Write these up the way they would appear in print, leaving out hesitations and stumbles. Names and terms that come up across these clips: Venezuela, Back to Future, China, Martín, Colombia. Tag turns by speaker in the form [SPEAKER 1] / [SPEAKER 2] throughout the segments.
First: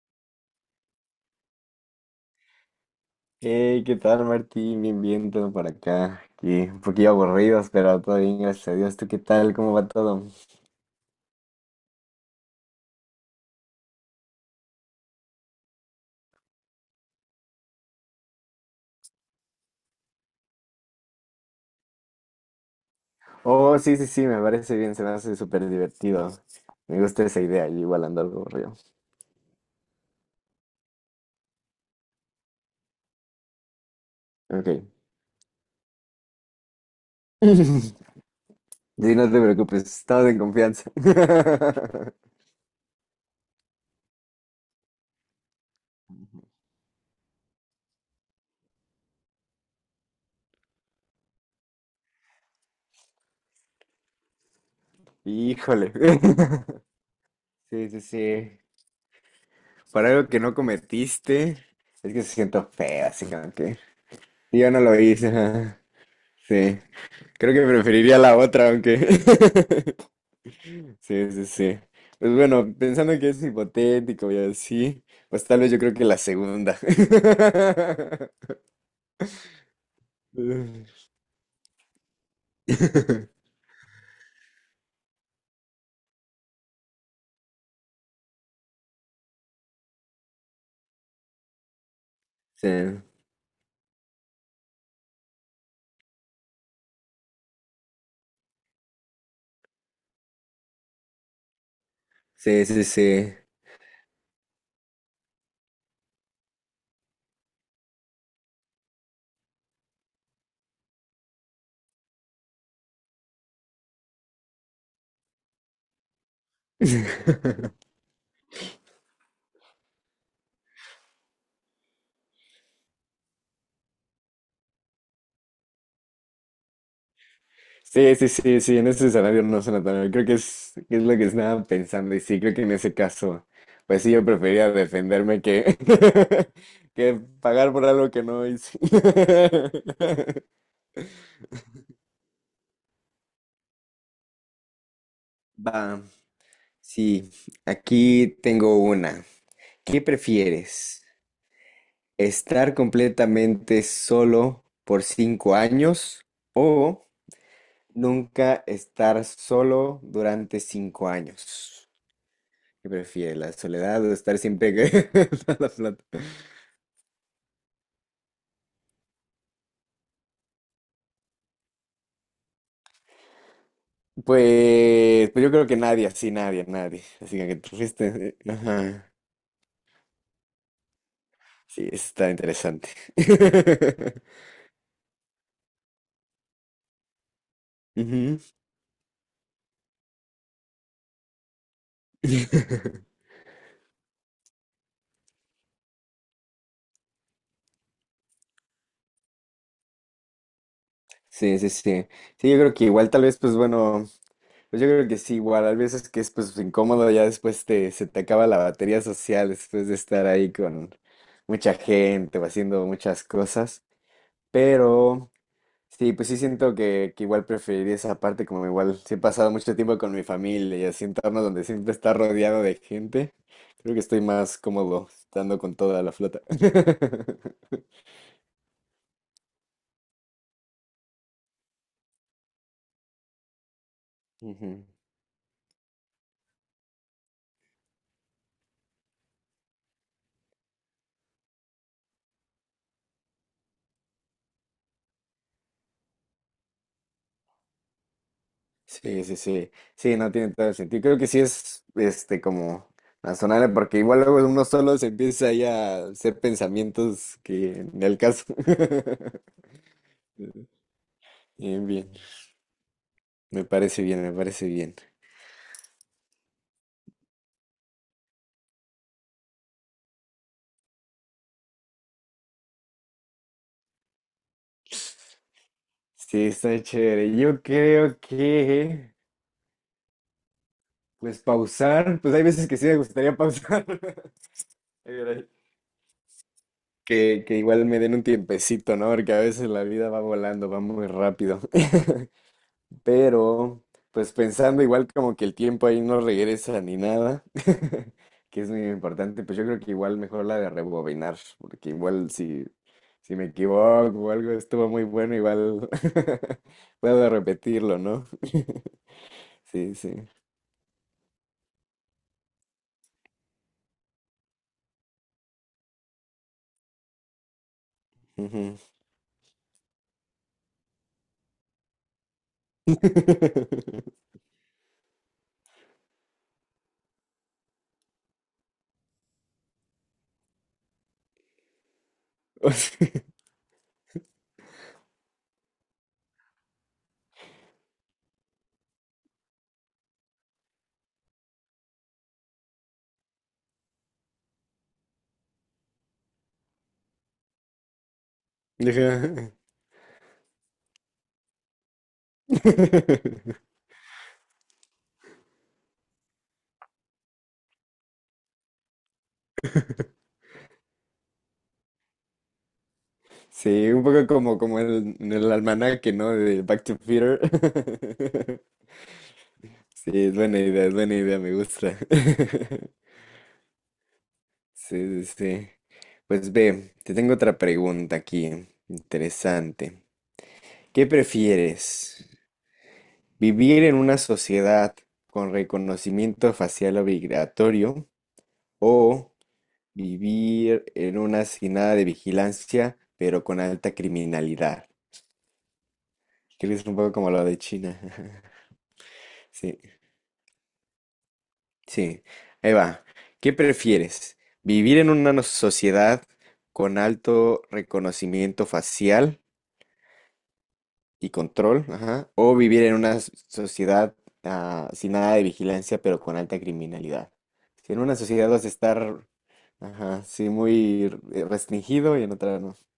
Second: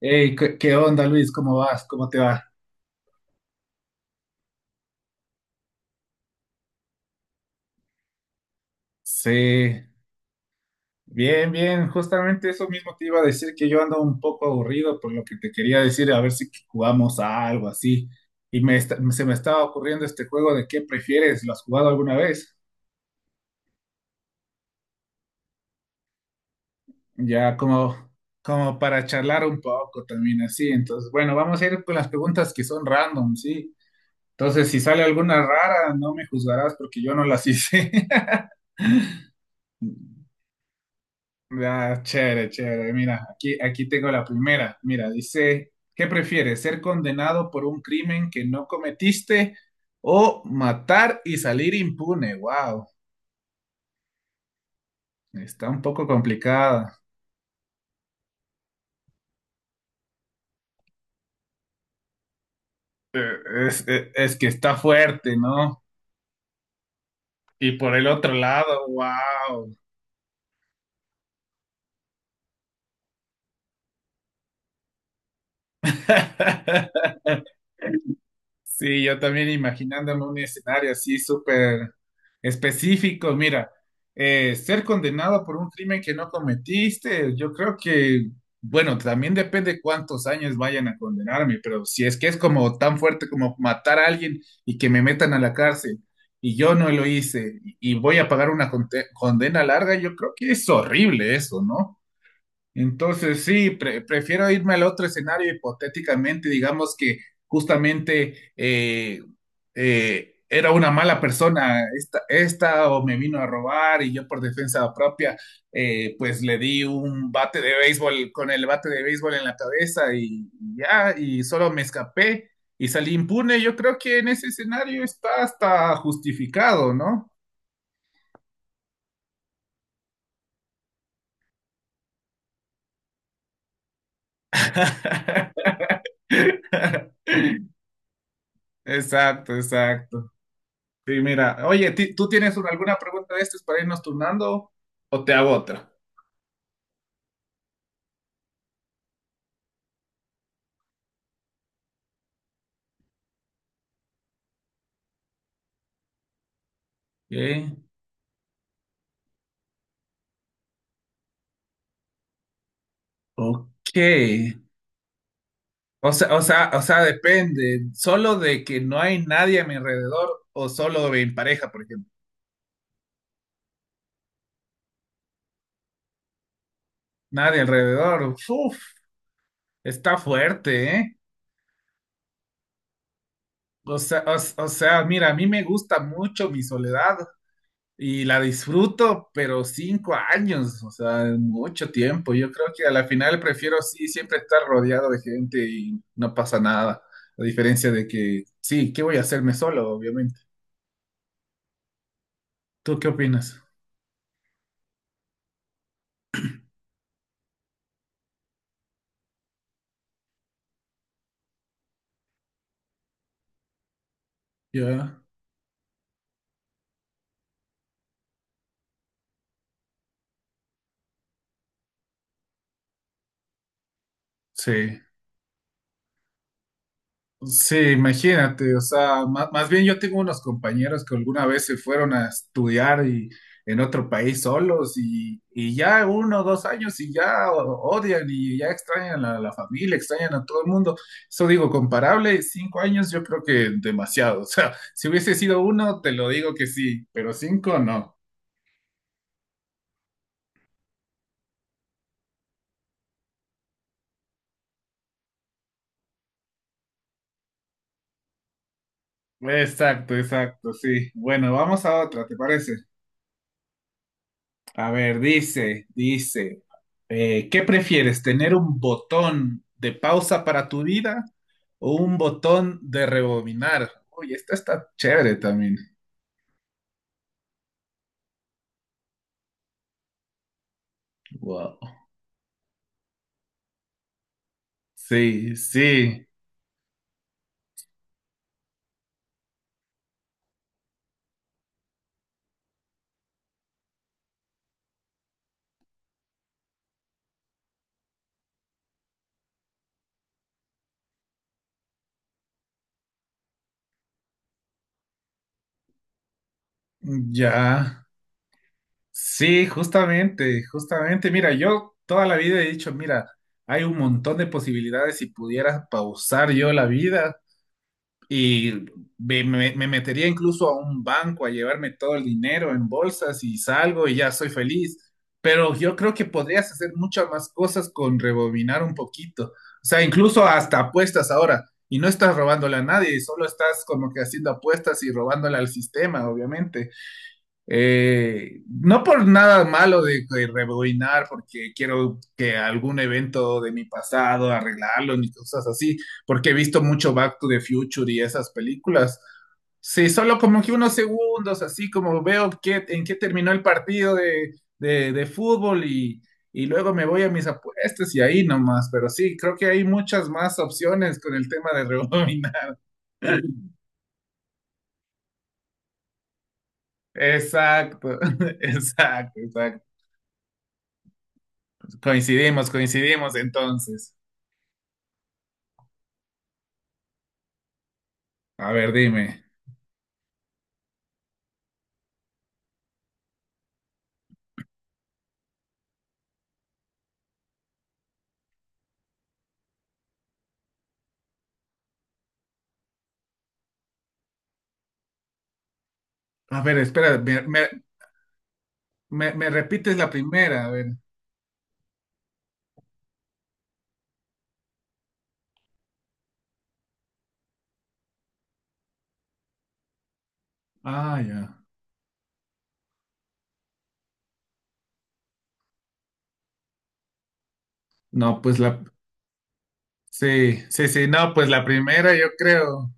[SPEAKER 1] Hey, ¿qué onda, Luis? ¿Cómo vas? ¿Cómo te va?
[SPEAKER 2] Hey, ¿qué tal, Martín? Bien, bien, todo por acá. Aquí, un poquillo aburridos, pero todo bien, gracias a Dios. ¿Tú qué tal? ¿Cómo
[SPEAKER 1] Sí,
[SPEAKER 2] va todo?
[SPEAKER 1] bien, bien. Justamente eso mismo te iba a decir que yo ando un poco aburrido por lo que te quería decir, a ver si jugamos a algo así. Y se me estaba ocurriendo este juego de qué prefieres. ¿Lo has jugado alguna vez?
[SPEAKER 2] Oh, sí, sí, sí, me parece bien, se me hace súper divertido. Me gusta esa
[SPEAKER 1] Ya
[SPEAKER 2] idea, yo
[SPEAKER 1] como,
[SPEAKER 2] igual ando algo aburrido.
[SPEAKER 1] como para charlar un poco también así. Entonces, bueno, vamos a ir con las preguntas que son random, ¿sí? Entonces, si
[SPEAKER 2] Ok.
[SPEAKER 1] sale alguna rara, no me juzgarás porque yo no las hice.
[SPEAKER 2] Sí, no te preocupes, estamos en confianza.
[SPEAKER 1] Ah, chévere, chévere. Mira, aquí tengo la primera. Mira, dice, ¿qué prefieres? ¿Ser condenado por un crimen que no cometiste o matar y salir impune? Wow, está un
[SPEAKER 2] Híjole.
[SPEAKER 1] poco complicada.
[SPEAKER 2] Sí, sí, sí. Para algo que no cometiste, es que se siento feo, así
[SPEAKER 1] Eh,
[SPEAKER 2] como que
[SPEAKER 1] es que
[SPEAKER 2] yo
[SPEAKER 1] está
[SPEAKER 2] no lo hice.
[SPEAKER 1] fuerte,
[SPEAKER 2] Ajá.
[SPEAKER 1] ¿no?
[SPEAKER 2] Sí. Creo que
[SPEAKER 1] Y por el
[SPEAKER 2] preferiría
[SPEAKER 1] otro
[SPEAKER 2] la otra,
[SPEAKER 1] lado,
[SPEAKER 2] aunque.
[SPEAKER 1] wow.
[SPEAKER 2] Sí, sí, sí. Pues bueno, pensando que es hipotético y así, pues tal vez yo creo que la segunda.
[SPEAKER 1] Sí, yo también imaginándome un escenario así súper específico. Mira, ser condenado por un crimen que no cometiste, yo creo que, bueno, también depende cuántos años vayan a condenarme, pero si es que es
[SPEAKER 2] Sí,
[SPEAKER 1] como tan fuerte como matar a alguien y que me metan a la cárcel y yo no lo hice y voy a pagar una condena larga, yo creo que es horrible eso, ¿no?
[SPEAKER 2] sí, sí, sí.
[SPEAKER 1] Entonces, sí, prefiero irme al otro escenario hipotéticamente, digamos que justamente era una mala persona esta o me vino a robar y yo por defensa propia, pues le di un bate de béisbol con el bate de béisbol en la cabeza y ya, y solo me escapé y salí impune. Yo creo que en ese escenario está hasta justificado, ¿no?
[SPEAKER 2] Sí, sí, sí, sí, en ese escenario no suena tan mal. Creo que es lo que estaba pensando y sí, creo que en ese caso, pues sí, yo prefería defenderme que, que pagar por algo que no hice.
[SPEAKER 1] Exacto, exacto. Sí, mira, oye, ¿tú tienes alguna pregunta de estas para irnos turnando o te hago otra?
[SPEAKER 2] Va, sí, aquí tengo una. ¿Qué prefieres? ¿Estar completamente solo por 5 años o
[SPEAKER 1] ¿Qué?
[SPEAKER 2] nunca estar solo durante 5 años? ¿Qué prefieres? ¿La
[SPEAKER 1] Ok.
[SPEAKER 2] soledad o estar siempre toda la plata?
[SPEAKER 1] O sea, depende. Solo de que no hay nadie a mi alrededor o solo en pareja, por ejemplo.
[SPEAKER 2] Pues, pues yo creo que nadie, así nadie, nadie. Así que
[SPEAKER 1] Nadie
[SPEAKER 2] tú fuiste.
[SPEAKER 1] alrededor. Uf,
[SPEAKER 2] Ajá.
[SPEAKER 1] está fuerte, ¿eh?
[SPEAKER 2] Sí, eso está interesante.
[SPEAKER 1] O sea, o, o sea, mira, a mí me gusta mucho mi soledad. Y
[SPEAKER 2] Ujú.
[SPEAKER 1] la disfruto, pero 5 años, o sea, es mucho tiempo. Yo creo que a la final prefiero sí siempre estar rodeado de gente y no pasa nada. A diferencia de que, sí, ¿qué voy a hacerme solo, obviamente?
[SPEAKER 2] Sí, sí, sí. Sí, yo creo que
[SPEAKER 1] ¿Tú qué
[SPEAKER 2] igual tal vez, pues
[SPEAKER 1] opinas?
[SPEAKER 2] bueno. Pues yo creo que sí, igual, a veces que es pues incómodo, ya después te, se te acaba la batería social después de estar ahí con mucha gente o haciendo muchas cosas,
[SPEAKER 1] Yo,
[SPEAKER 2] pero sí, pues sí siento que igual preferiría esa parte, como igual sí he pasado mucho tiempo con mi familia y así entornos donde siempre está rodeado de gente, creo que estoy más
[SPEAKER 1] sí.
[SPEAKER 2] cómodo estando con toda la flota.
[SPEAKER 1] Sí, imagínate, o sea, más, bien yo tengo unos compañeros que alguna vez se fueron a estudiar y, en otro país
[SPEAKER 2] Ujú.
[SPEAKER 1] solos y ya 1 o 2 años y ya odian y ya extrañan a la familia, extrañan a todo el mundo. Eso digo, comparable, 5 años yo creo que demasiado, o sea, si hubiese sido uno, te lo digo que sí, pero cinco no.
[SPEAKER 2] Sí, sí, sí. Sí, no tiene todo el sentido. Creo que sí es este como razonable, porque igual luego uno solo se empieza ahí a hacer pensamientos que ni al caso.
[SPEAKER 1] Exacto, exacto, sí. Bueno, vamos
[SPEAKER 2] Bien,
[SPEAKER 1] a
[SPEAKER 2] bien.
[SPEAKER 1] otra, ¿te parece?
[SPEAKER 2] Me parece bien, me parece
[SPEAKER 1] A
[SPEAKER 2] bien.
[SPEAKER 1] ver, dice, ¿qué prefieres, tener un botón de pausa para tu vida o un botón de rebobinar? Uy, esta está chévere también.
[SPEAKER 2] Sí, está chévere. Yo creo que, pues
[SPEAKER 1] Wow.
[SPEAKER 2] pausar, pues hay veces que sí me gustaría pausar. Ay, caray.
[SPEAKER 1] Sí, sí,
[SPEAKER 2] Que igual me den un tiempecito, ¿no? Porque a veces la vida va volando, va muy rápido. Pero, pues pensando igual como que el tiempo ahí no regresa ni nada, que es muy importante, pues yo creo que igual mejor la de rebobinar, porque igual si me equivoco o algo estuvo muy bueno, igual puedo
[SPEAKER 1] ya.
[SPEAKER 2] repetirlo, ¿no?
[SPEAKER 1] Sí,
[SPEAKER 2] Sí, sí.
[SPEAKER 1] justamente, justamente. Mira, yo toda la vida he dicho, mira, hay un montón de posibilidades si pudiera pausar yo la vida. Y
[SPEAKER 2] Ujú.
[SPEAKER 1] me metería incluso a un banco a llevarme todo el dinero en bolsas y salgo y ya soy feliz. Pero yo creo que podrías hacer muchas más cosas con rebobinar un poquito. O sea, incluso hasta apuestas ahora. Y no estás
[SPEAKER 2] O
[SPEAKER 1] robándole a
[SPEAKER 2] sea,
[SPEAKER 1] nadie, solo estás como que haciendo apuestas y robándole al sistema, obviamente. No por nada malo de rebobinar, porque quiero que algún evento de mi pasado arreglarlo ni cosas así, porque he visto mucho Back to the Future y esas películas.
[SPEAKER 2] ajá.
[SPEAKER 1] Sí, solo como que unos segundos, así como veo qué, en qué terminó el partido de fútbol y luego me voy a mis apuestas y ahí nomás, pero sí, creo que hay muchas más opciones con el tema de rebobinar.
[SPEAKER 2] Sí, un poco como, como el, en el almanaque, ¿no? De Back to Future.
[SPEAKER 1] Exacto, exacto, exacto.
[SPEAKER 2] Sí, es buena idea, me gusta.
[SPEAKER 1] Coincidimos, coincidimos entonces.
[SPEAKER 2] Sí, sí, sí. Pues ve, te tengo otra pregunta aquí,
[SPEAKER 1] A ver, dime.
[SPEAKER 2] interesante. ¿Qué prefieres? ¿Vivir en una sociedad con reconocimiento facial obligatorio o vivir en una sin nada de vigilancia, pero con alta criminalidad?
[SPEAKER 1] A
[SPEAKER 2] Creo que
[SPEAKER 1] ver,
[SPEAKER 2] es un poco
[SPEAKER 1] espera,
[SPEAKER 2] como
[SPEAKER 1] me,
[SPEAKER 2] lo de
[SPEAKER 1] me-
[SPEAKER 2] China.
[SPEAKER 1] me- me
[SPEAKER 2] Sí.
[SPEAKER 1] repites la primera, a ver.
[SPEAKER 2] Sí, ahí va. ¿Qué prefieres? ¿Vivir en una sociedad con alto reconocimiento facial
[SPEAKER 1] Ah,
[SPEAKER 2] y
[SPEAKER 1] ya.
[SPEAKER 2] control? Ajá. ¿O vivir en una sociedad sin nada de vigilancia pero con alta criminalidad? Si en una
[SPEAKER 1] No,
[SPEAKER 2] sociedad
[SPEAKER 1] pues
[SPEAKER 2] vas a
[SPEAKER 1] la.
[SPEAKER 2] estar, ajá, sí,
[SPEAKER 1] Sí, sí,
[SPEAKER 2] muy
[SPEAKER 1] sí, no, pues la primera
[SPEAKER 2] restringido y
[SPEAKER 1] yo
[SPEAKER 2] en otra no.
[SPEAKER 1] creo.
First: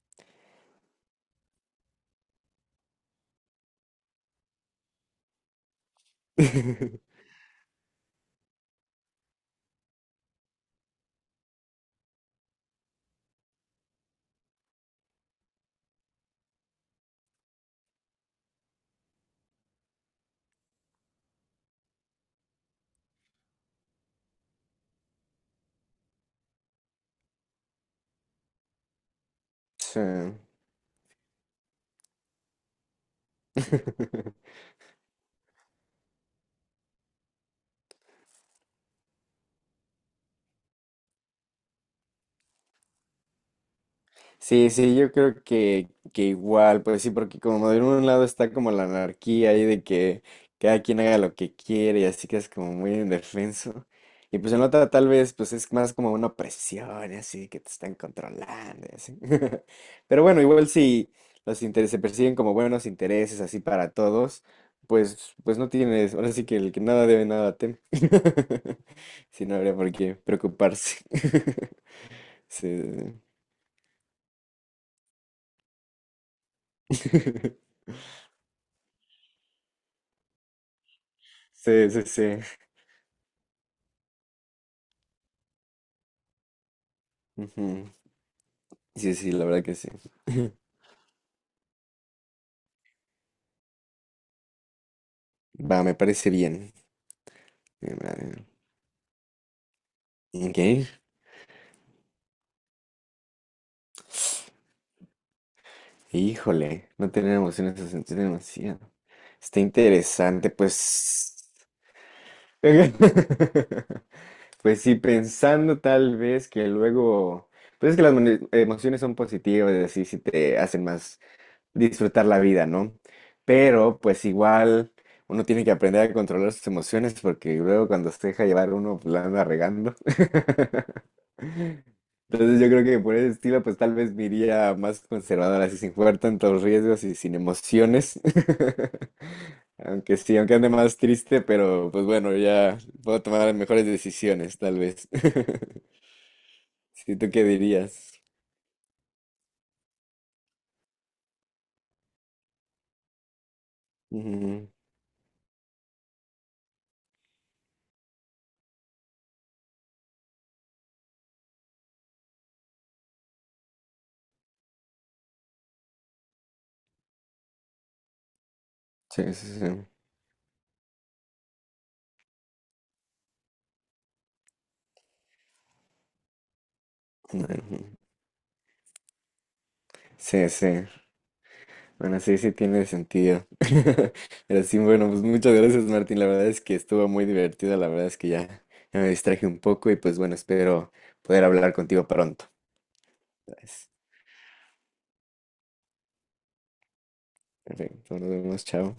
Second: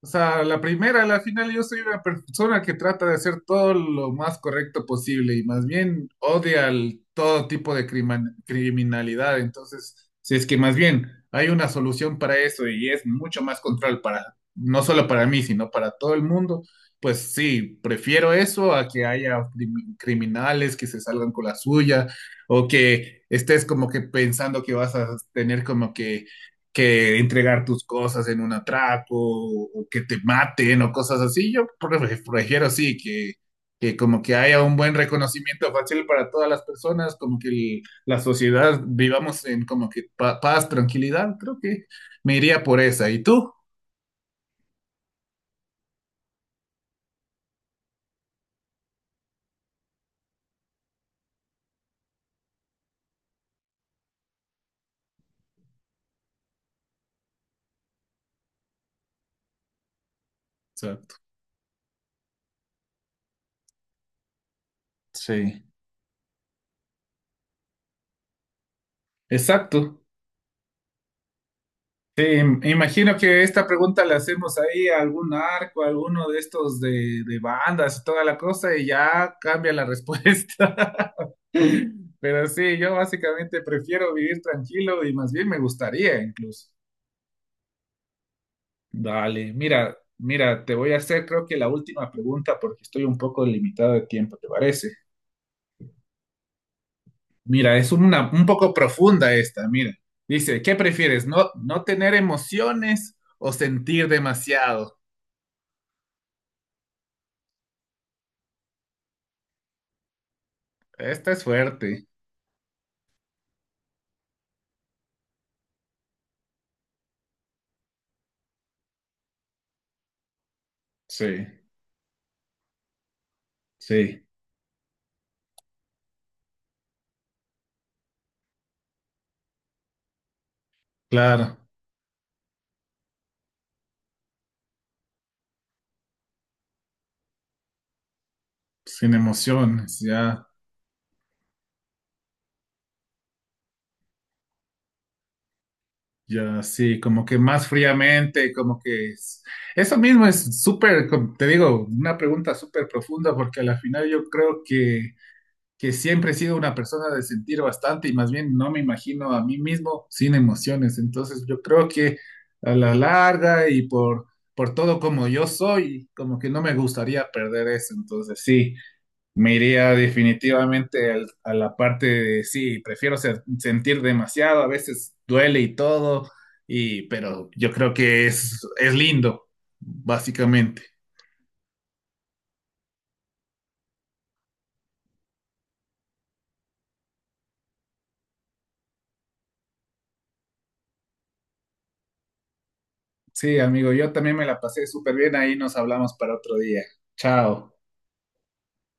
[SPEAKER 1] O sea, la primera, a la final, yo soy una persona que trata de hacer todo lo más correcto posible y más bien odia todo tipo de criminalidad. Entonces, si es que más bien hay una solución para eso y es mucho más control para, no solo para mí, sino para todo el mundo, pues sí, prefiero eso a que haya criminales que se salgan con la suya o que estés como que pensando que vas a tener como que entregar tus cosas en un atraco o que
[SPEAKER 2] Sí.
[SPEAKER 1] te maten o cosas así. Yo prefiero sí que, como que haya un buen reconocimiento fácil para todas las personas, como que la sociedad vivamos en como que paz, tranquilidad. Creo que me iría por esa. ¿Y tú?
[SPEAKER 2] Sí, sí, yo creo que igual, pues sí, porque como de un lado está como la anarquía ahí de que cada quien haga lo que quiere y así que es como muy indefenso. Y pues en la otra tal vez pues es más como una presión y así que te están controlando y así. Pero bueno, igual si
[SPEAKER 1] Exacto.
[SPEAKER 2] los intereses se persiguen como buenos intereses así para todos, pues pues
[SPEAKER 1] Sí.
[SPEAKER 2] no tienes, ahora sí que el que nada debe nada teme. Si no habría por
[SPEAKER 1] Exacto.
[SPEAKER 2] qué preocuparse.
[SPEAKER 1] Sí,
[SPEAKER 2] Sí.
[SPEAKER 1] imagino que esta pregunta la hacemos ahí a algún arco, a alguno de estos de bandas y toda la cosa, y ya cambia la respuesta.
[SPEAKER 2] Sí, sí, sí.
[SPEAKER 1] Pero sí, yo básicamente prefiero vivir tranquilo y más bien me gustaría incluso.
[SPEAKER 2] Ujú. Sí, sí, la
[SPEAKER 1] Dale,
[SPEAKER 2] verdad que sí.
[SPEAKER 1] mira, mira, te voy a hacer creo que la última pregunta porque estoy un poco limitado de tiempo, ¿te parece?
[SPEAKER 2] Va, me parece bien.
[SPEAKER 1] Mira, es
[SPEAKER 2] Me
[SPEAKER 1] una un
[SPEAKER 2] parece-
[SPEAKER 1] poco profunda esta, mira.
[SPEAKER 2] Ok.
[SPEAKER 1] Dice, ¿qué prefieres? ¿No tener emociones o sentir demasiado?
[SPEAKER 2] Híjole, no tener emociones es sentir demasiado. Está interesante,
[SPEAKER 1] Esta
[SPEAKER 2] pues.
[SPEAKER 1] es fuerte.
[SPEAKER 2] Pues sí, pensando tal vez que luego. Pues es que las emociones son positivas, así si te hacen más.
[SPEAKER 1] Sí,
[SPEAKER 2] Disfrutar la vida, ¿no? Pero
[SPEAKER 1] sí,
[SPEAKER 2] pues igual uno tiene que aprender a controlar sus emociones porque luego cuando se deja llevar uno pues, la anda regando.
[SPEAKER 1] claro,
[SPEAKER 2] Entonces yo creo que por ese estilo pues tal vez me iría más conservador, así sin jugar tantos riesgos y sin emociones.
[SPEAKER 1] sin emociones,
[SPEAKER 2] Aunque sí,
[SPEAKER 1] ya,
[SPEAKER 2] aunque ande más triste, pero pues bueno, ya puedo tomar las mejores decisiones tal vez.
[SPEAKER 1] ya, sí,
[SPEAKER 2] Sí,
[SPEAKER 1] como
[SPEAKER 2] ¿tú
[SPEAKER 1] que
[SPEAKER 2] qué
[SPEAKER 1] más
[SPEAKER 2] dirías?
[SPEAKER 1] fríamente, como que eso mismo es súper, te digo, una pregunta súper profunda, porque a la final yo creo
[SPEAKER 2] Ujú.
[SPEAKER 1] que, siempre he sido una persona de sentir bastante y más bien no me imagino a mí mismo sin emociones, entonces yo creo que a la larga y por todo como yo soy, como que no me gustaría perder eso, entonces sí.
[SPEAKER 2] Sí,
[SPEAKER 1] Me
[SPEAKER 2] sí, sí.
[SPEAKER 1] iría definitivamente a la parte de sí, prefiero sentir demasiado, a veces duele y todo, y
[SPEAKER 2] Bueno,
[SPEAKER 1] pero yo creo
[SPEAKER 2] ujú.
[SPEAKER 1] que es lindo,
[SPEAKER 2] Sí,
[SPEAKER 1] básicamente.
[SPEAKER 2] sí. Bueno, sí, sí tiene sentido. Pero sí, bueno, pues muchas gracias, Martín. La verdad es que estuvo muy divertido. La verdad es que ya, ya me distraje un poco y pues bueno, espero poder hablar contigo pronto.
[SPEAKER 1] Sí, amigo, yo también me la pasé súper bien, ahí nos hablamos para otro día. Chao.
[SPEAKER 2] Perfecto, nos vemos, chao.